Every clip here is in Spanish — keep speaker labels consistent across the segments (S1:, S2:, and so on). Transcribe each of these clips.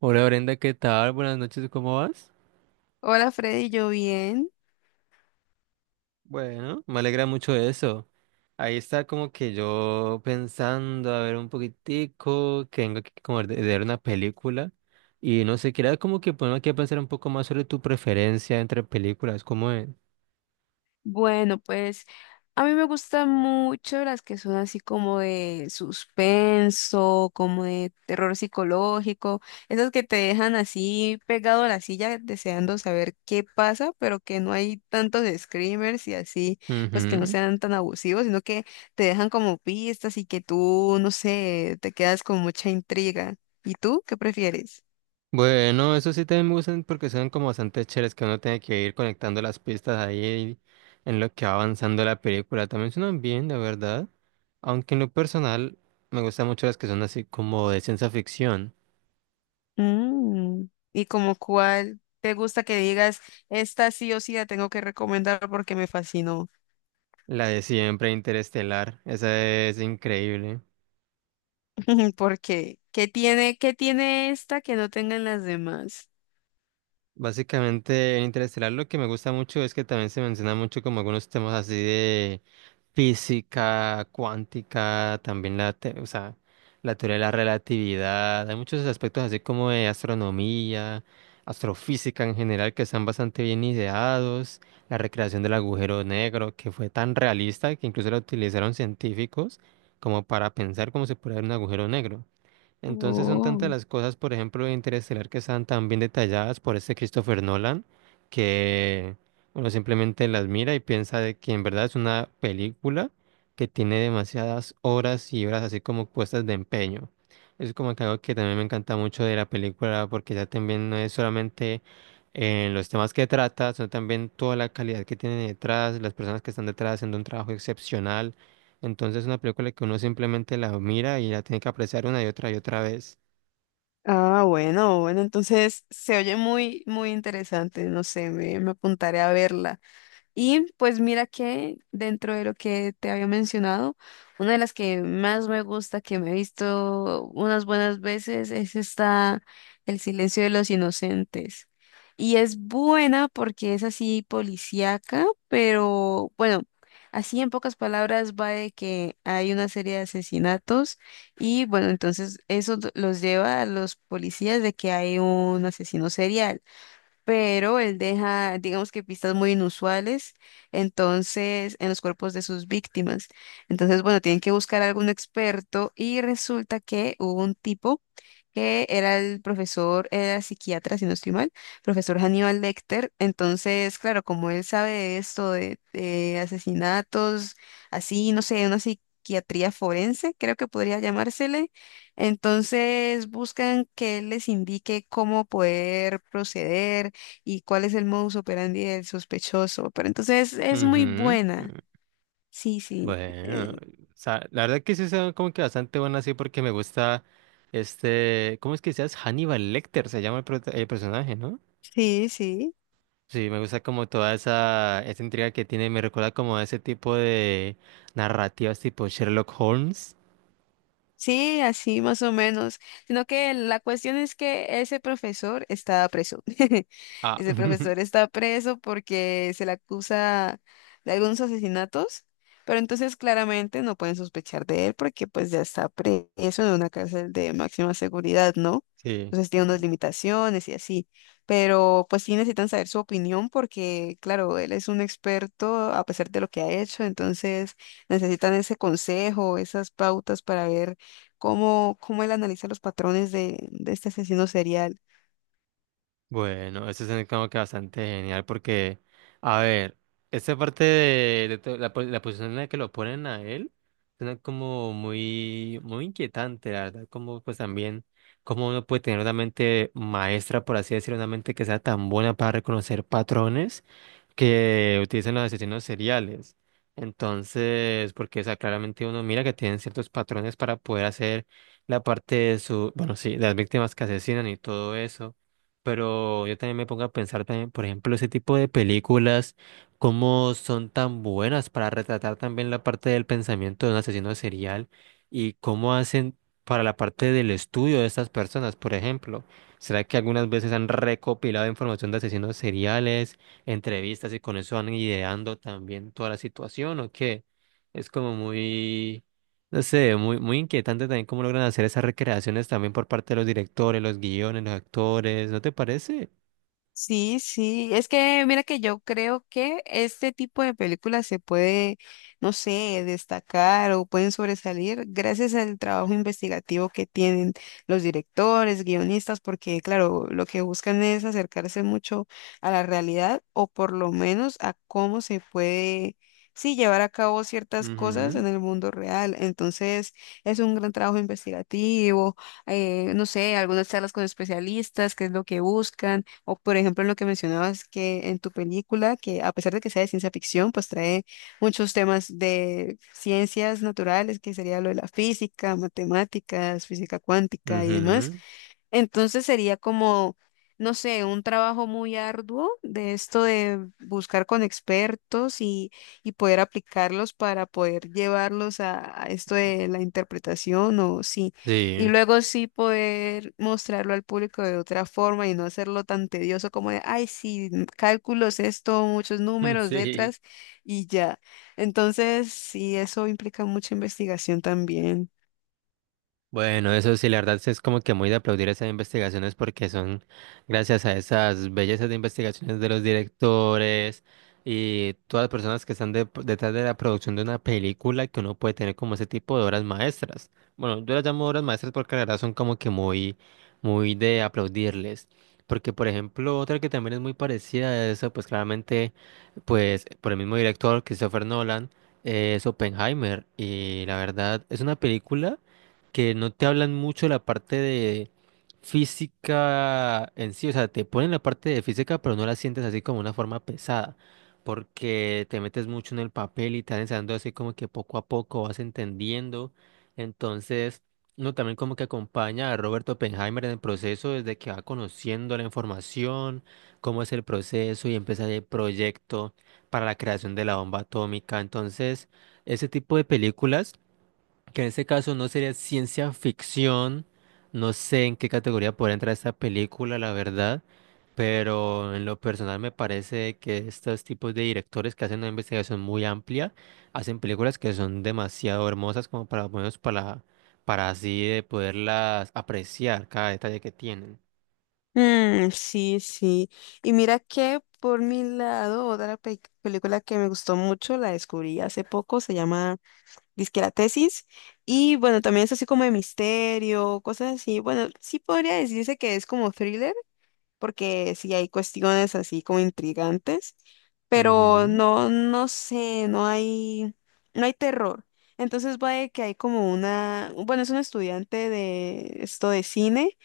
S1: Hola Brenda, ¿qué tal? Buenas noches, ¿cómo vas?
S2: Hola Freddy, ¿yo bien?
S1: Bueno, me alegra mucho eso. Ahí está como que yo pensando, a ver un poquitico, que vengo aquí como de ver una película y no sé, quería como que ponerme aquí a pensar un poco más sobre tu preferencia entre películas, ¿cómo es?
S2: Bueno, pues a mí me gustan mucho las que son así como de suspenso, como de terror psicológico, esas que te dejan así pegado a la silla deseando saber qué pasa, pero que no hay tantos screamers y así, pues que no sean tan abusivos, sino que te dejan como pistas y que tú, no sé, te quedas con mucha intriga. ¿Y tú qué prefieres?
S1: Bueno, eso sí también me gustan porque son como bastante chéveres que uno tiene que ir conectando las pistas ahí en lo que va avanzando la película. También suenan bien, la verdad. Aunque en lo personal me gustan mucho las que son así como de ciencia ficción.
S2: Mm. Y como cuál te gusta que digas, esta sí o sí la tengo que recomendar porque me fascinó.
S1: La de siempre Interestelar, esa es increíble.
S2: Porque, ¿qué tiene esta que no tengan las demás?
S1: Básicamente en Interestelar lo que me gusta mucho es que también se menciona mucho como algunos temas así física cuántica, también o sea, la teoría de la relatividad, hay muchos aspectos así como de astronomía, astrofísica en general que están bastante bien ideados, la recreación del agujero negro que fue tan realista que incluso la utilizaron científicos como para pensar cómo se puede ver un agujero negro. Entonces son tantas
S2: Oh.
S1: las cosas, por ejemplo, de Interestelar que están tan bien detalladas por este Christopher Nolan, que uno simplemente las mira y piensa de que en verdad es una película que tiene demasiadas horas y horas así como puestas de empeño. Es como que algo que también me encanta mucho de la película porque ya también no es solamente en los temas que trata, sino también toda la calidad que tiene detrás, las personas que están detrás haciendo un trabajo excepcional, entonces es una película que uno simplemente la mira y la tiene que apreciar una y otra vez.
S2: Ah, bueno, bueno, entonces se oye muy, muy interesante. No sé, me apuntaré a verla. Y pues mira que dentro de lo que te había mencionado, una de las que más me gusta, que me he visto unas buenas veces, es esta El silencio de los inocentes. Y es buena porque es así policíaca, pero bueno, así en pocas palabras va de que hay una serie de asesinatos y bueno, entonces eso los lleva a los policías de que hay un asesino serial, pero él deja, digamos que pistas muy inusuales, entonces, en los cuerpos de sus víctimas. Entonces, bueno, tienen que buscar a algún experto y resulta que hubo un tipo que era el profesor, era psiquiatra, si no estoy mal, profesor Hannibal Lecter. Entonces, claro, como él sabe de esto, de asesinatos, así, no sé, una psiquiatría forense, creo que podría llamársele. Entonces buscan que él les indique cómo poder proceder, y cuál es el modus operandi del sospechoso. Pero entonces es muy
S1: Ujú.
S2: buena.
S1: Mm.
S2: Sí, sí.
S1: Bueno, o
S2: eh,
S1: sea, la verdad que sí son como que bastante buenas así porque me gusta este, ¿cómo es que se llama? Hannibal Lecter se llama el, el personaje, ¿no?
S2: sí sí.
S1: Sí, me gusta como toda esa intriga que tiene, me recuerda como a ese tipo de narrativas tipo Sherlock Holmes.
S2: Sí, así más o menos. Sino que la cuestión es que ese profesor está preso.
S1: Ah,
S2: Ese profesor está preso porque se le acusa de algunos asesinatos, pero entonces claramente no pueden sospechar de él porque pues ya está preso en una cárcel de máxima seguridad, ¿no?
S1: sí.
S2: Entonces tiene unas limitaciones y así. Pero pues sí necesitan saber su opinión porque, claro, él es un experto a pesar de lo que ha hecho, entonces necesitan ese consejo, esas pautas para ver cómo, cómo él analiza los patrones de este asesino serial.
S1: Bueno, eso es como que bastante genial porque, a ver, esta parte de, la posición en la que lo ponen a él suena como muy, muy inquietante, la verdad, como pues también, como uno puede tener una mente maestra, por así decirlo, una mente que sea tan buena para reconocer patrones que utilizan los asesinos seriales. Entonces, porque, o sea, claramente uno mira que tienen ciertos patrones para poder hacer la parte de su, bueno, sí, de las víctimas que asesinan y todo eso. Pero yo también me pongo a pensar también, por ejemplo, ese tipo de películas, cómo son tan buenas para retratar también la parte del pensamiento de un asesino serial y cómo hacen para la parte del estudio de estas personas, por ejemplo. ¿Será que algunas veces han recopilado información de asesinos seriales? Entrevistas y con eso van ideando también toda la situación o qué. Es como muy, no sé, muy, muy inquietante también cómo logran hacer esas recreaciones también por parte de los directores, los guiones, los actores, ¿no te parece?
S2: Sí, sí, es que mira que yo creo que este tipo de películas se puede, no sé, destacar o pueden sobresalir gracias al trabajo investigativo que tienen los directores, guionistas, porque claro, lo que buscan es acercarse mucho a la realidad o por lo menos a cómo se puede, sí, llevar a cabo ciertas cosas
S1: Ujú,
S2: en el mundo real. Entonces, es un gran trabajo investigativo, no sé, algunas charlas con especialistas, qué es lo que buscan o por ejemplo, en lo que mencionabas que en tu película, que a pesar de que sea de ciencia ficción, pues trae muchos temas de ciencias naturales, que sería lo de la física, matemáticas, física cuántica y demás.
S1: ujú,
S2: Entonces sería como, no sé, un trabajo muy arduo de esto de buscar con expertos y poder aplicarlos para poder llevarlos a esto de la interpretación o sí. Y
S1: sí,
S2: luego sí poder mostrarlo al público de otra forma y no hacerlo tan tedioso como de, ay, sí, cálculos, esto, muchos números,
S1: sí.
S2: letras y ya. Entonces, sí, eso implica mucha investigación también.
S1: Bueno, eso sí, la verdad sí es como que muy de aplaudir esas investigaciones porque son gracias a esas bellezas de investigaciones de los directores y todas las personas que están detrás de la producción de una película que uno puede tener como ese tipo de obras maestras. Bueno, yo las llamo obras maestras porque la verdad son como que muy, muy de aplaudirles. Porque, por ejemplo, otra que también es muy parecida a eso, pues claramente, pues por el mismo director, Christopher Nolan, es Oppenheimer. Y la verdad es una película que no te hablan mucho la parte de física en sí, o sea, te ponen la parte de física, pero no la sientes así como una forma pesada, porque te metes mucho en el papel y te van enseñando así como que poco a poco vas entendiendo. Entonces, uno también como que acompaña a Robert Oppenheimer en el proceso desde que va conociendo la información, cómo es el proceso y empieza el proyecto para la creación de la bomba atómica. Entonces, ese tipo de películas que en este caso no sería ciencia ficción, no sé en qué categoría podría entrar esta película, la verdad, pero en lo personal me parece que estos tipos de directores que hacen una investigación muy amplia, hacen películas que son demasiado hermosas como para, para así de poderlas apreciar cada detalle que tienen.
S2: Mm, sí, sí. Y mira que por mi lado, otra película que me gustó mucho, la descubrí hace poco, se llama Disque la Tesis. Y bueno, también es así como de misterio, cosas así. Bueno, sí podría decirse que es como thriller, porque sí hay cuestiones así como intrigantes, pero
S1: Ujú,
S2: no, no sé, no hay terror. Entonces va de que hay como una, bueno, es un estudiante de esto de cine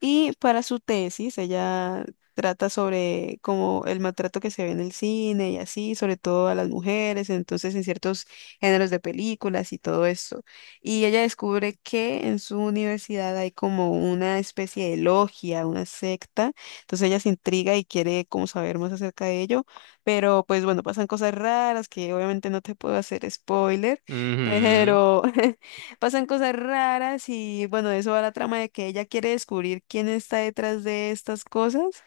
S2: y para su tesis, ella trata sobre como el maltrato que se ve en el cine y así, sobre todo a las mujeres, entonces en ciertos géneros de películas y todo eso. Y ella descubre que en su universidad hay como una especie de logia, una secta. Entonces ella se intriga y quiere como saber más acerca de ello. Pero pues bueno, pasan cosas raras que obviamente no te puedo hacer spoiler,
S1: ujú.
S2: pero pasan cosas raras y bueno, de eso va la trama de que ella quiere descubrir quién está detrás de estas cosas,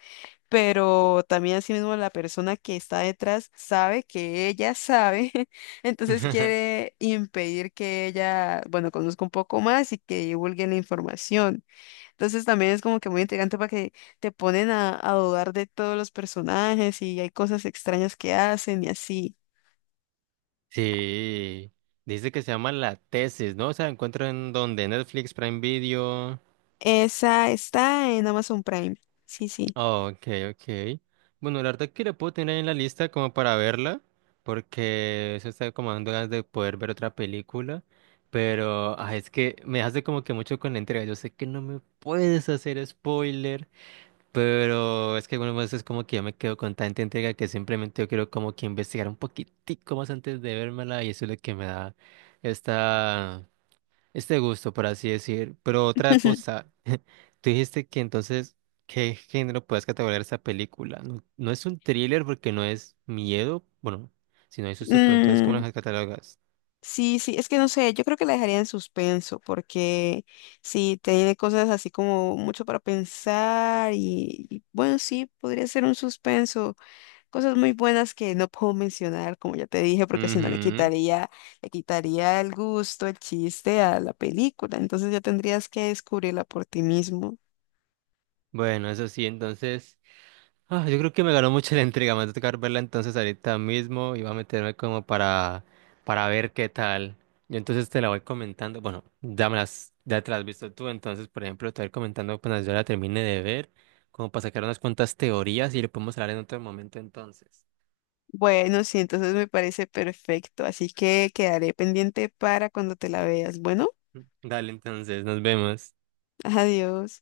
S2: pero también asimismo la persona que está detrás sabe que ella sabe, entonces quiere impedir que ella, bueno, conozca un poco más y que divulgue la información. Entonces también es como que muy intrigante para que te ponen a dudar de todos los personajes y hay cosas extrañas que hacen y así.
S1: Sí, dice que se llama La Tesis, ¿no? O sea, ¿encuentro en donde ¿Netflix, Prime Video?
S2: Esa está en Amazon Prime. Sí, sí.
S1: Oh, ok, ok. Bueno, la verdad que la puedo tener ahí en la lista como para verla, porque eso está como dando ganas de poder ver otra película, pero ah, es que me hace como que mucho con la entrega. Yo sé que no me puedes hacer spoiler, pero es que algunas veces como que yo me quedo con tanta entrega que simplemente yo quiero como que investigar un poquitico más antes de vérmela y eso es lo que me da esta este gusto, por así decir. Pero otra cosa, tú dijiste que entonces, ¿qué género puedes categorizar esta película? No, no es un thriller porque no es miedo, bueno, si no hay susto, pero entonces, ¿cómo
S2: Mm.
S1: las catalogas?
S2: Sí, sí, es que no sé, yo creo que la dejaría en suspenso porque sí, tiene cosas así como mucho para pensar y bueno, sí, podría ser un suspenso, cosas muy buenas que no puedo mencionar, como ya te dije, porque si no le
S1: Ujú.
S2: quitaría, le quitaría el gusto, el chiste a la película, entonces ya tendrías que descubrirla por ti mismo.
S1: Bueno, eso sí, entonces. Ah, yo creo que me ganó mucho la intriga. Me va a tocar verla entonces ahorita mismo y va a meterme como para ver qué tal. Yo entonces te la voy comentando. Bueno, ya me las, ya te las has visto tú. Entonces, por ejemplo, te voy a ir comentando cuando yo la termine de ver, como para sacar unas cuantas teorías y le podemos hablar en otro momento entonces.
S2: Bueno, sí, entonces me parece perfecto, así que quedaré pendiente para cuando te la veas. Bueno,
S1: Dale, entonces, nos vemos.
S2: adiós.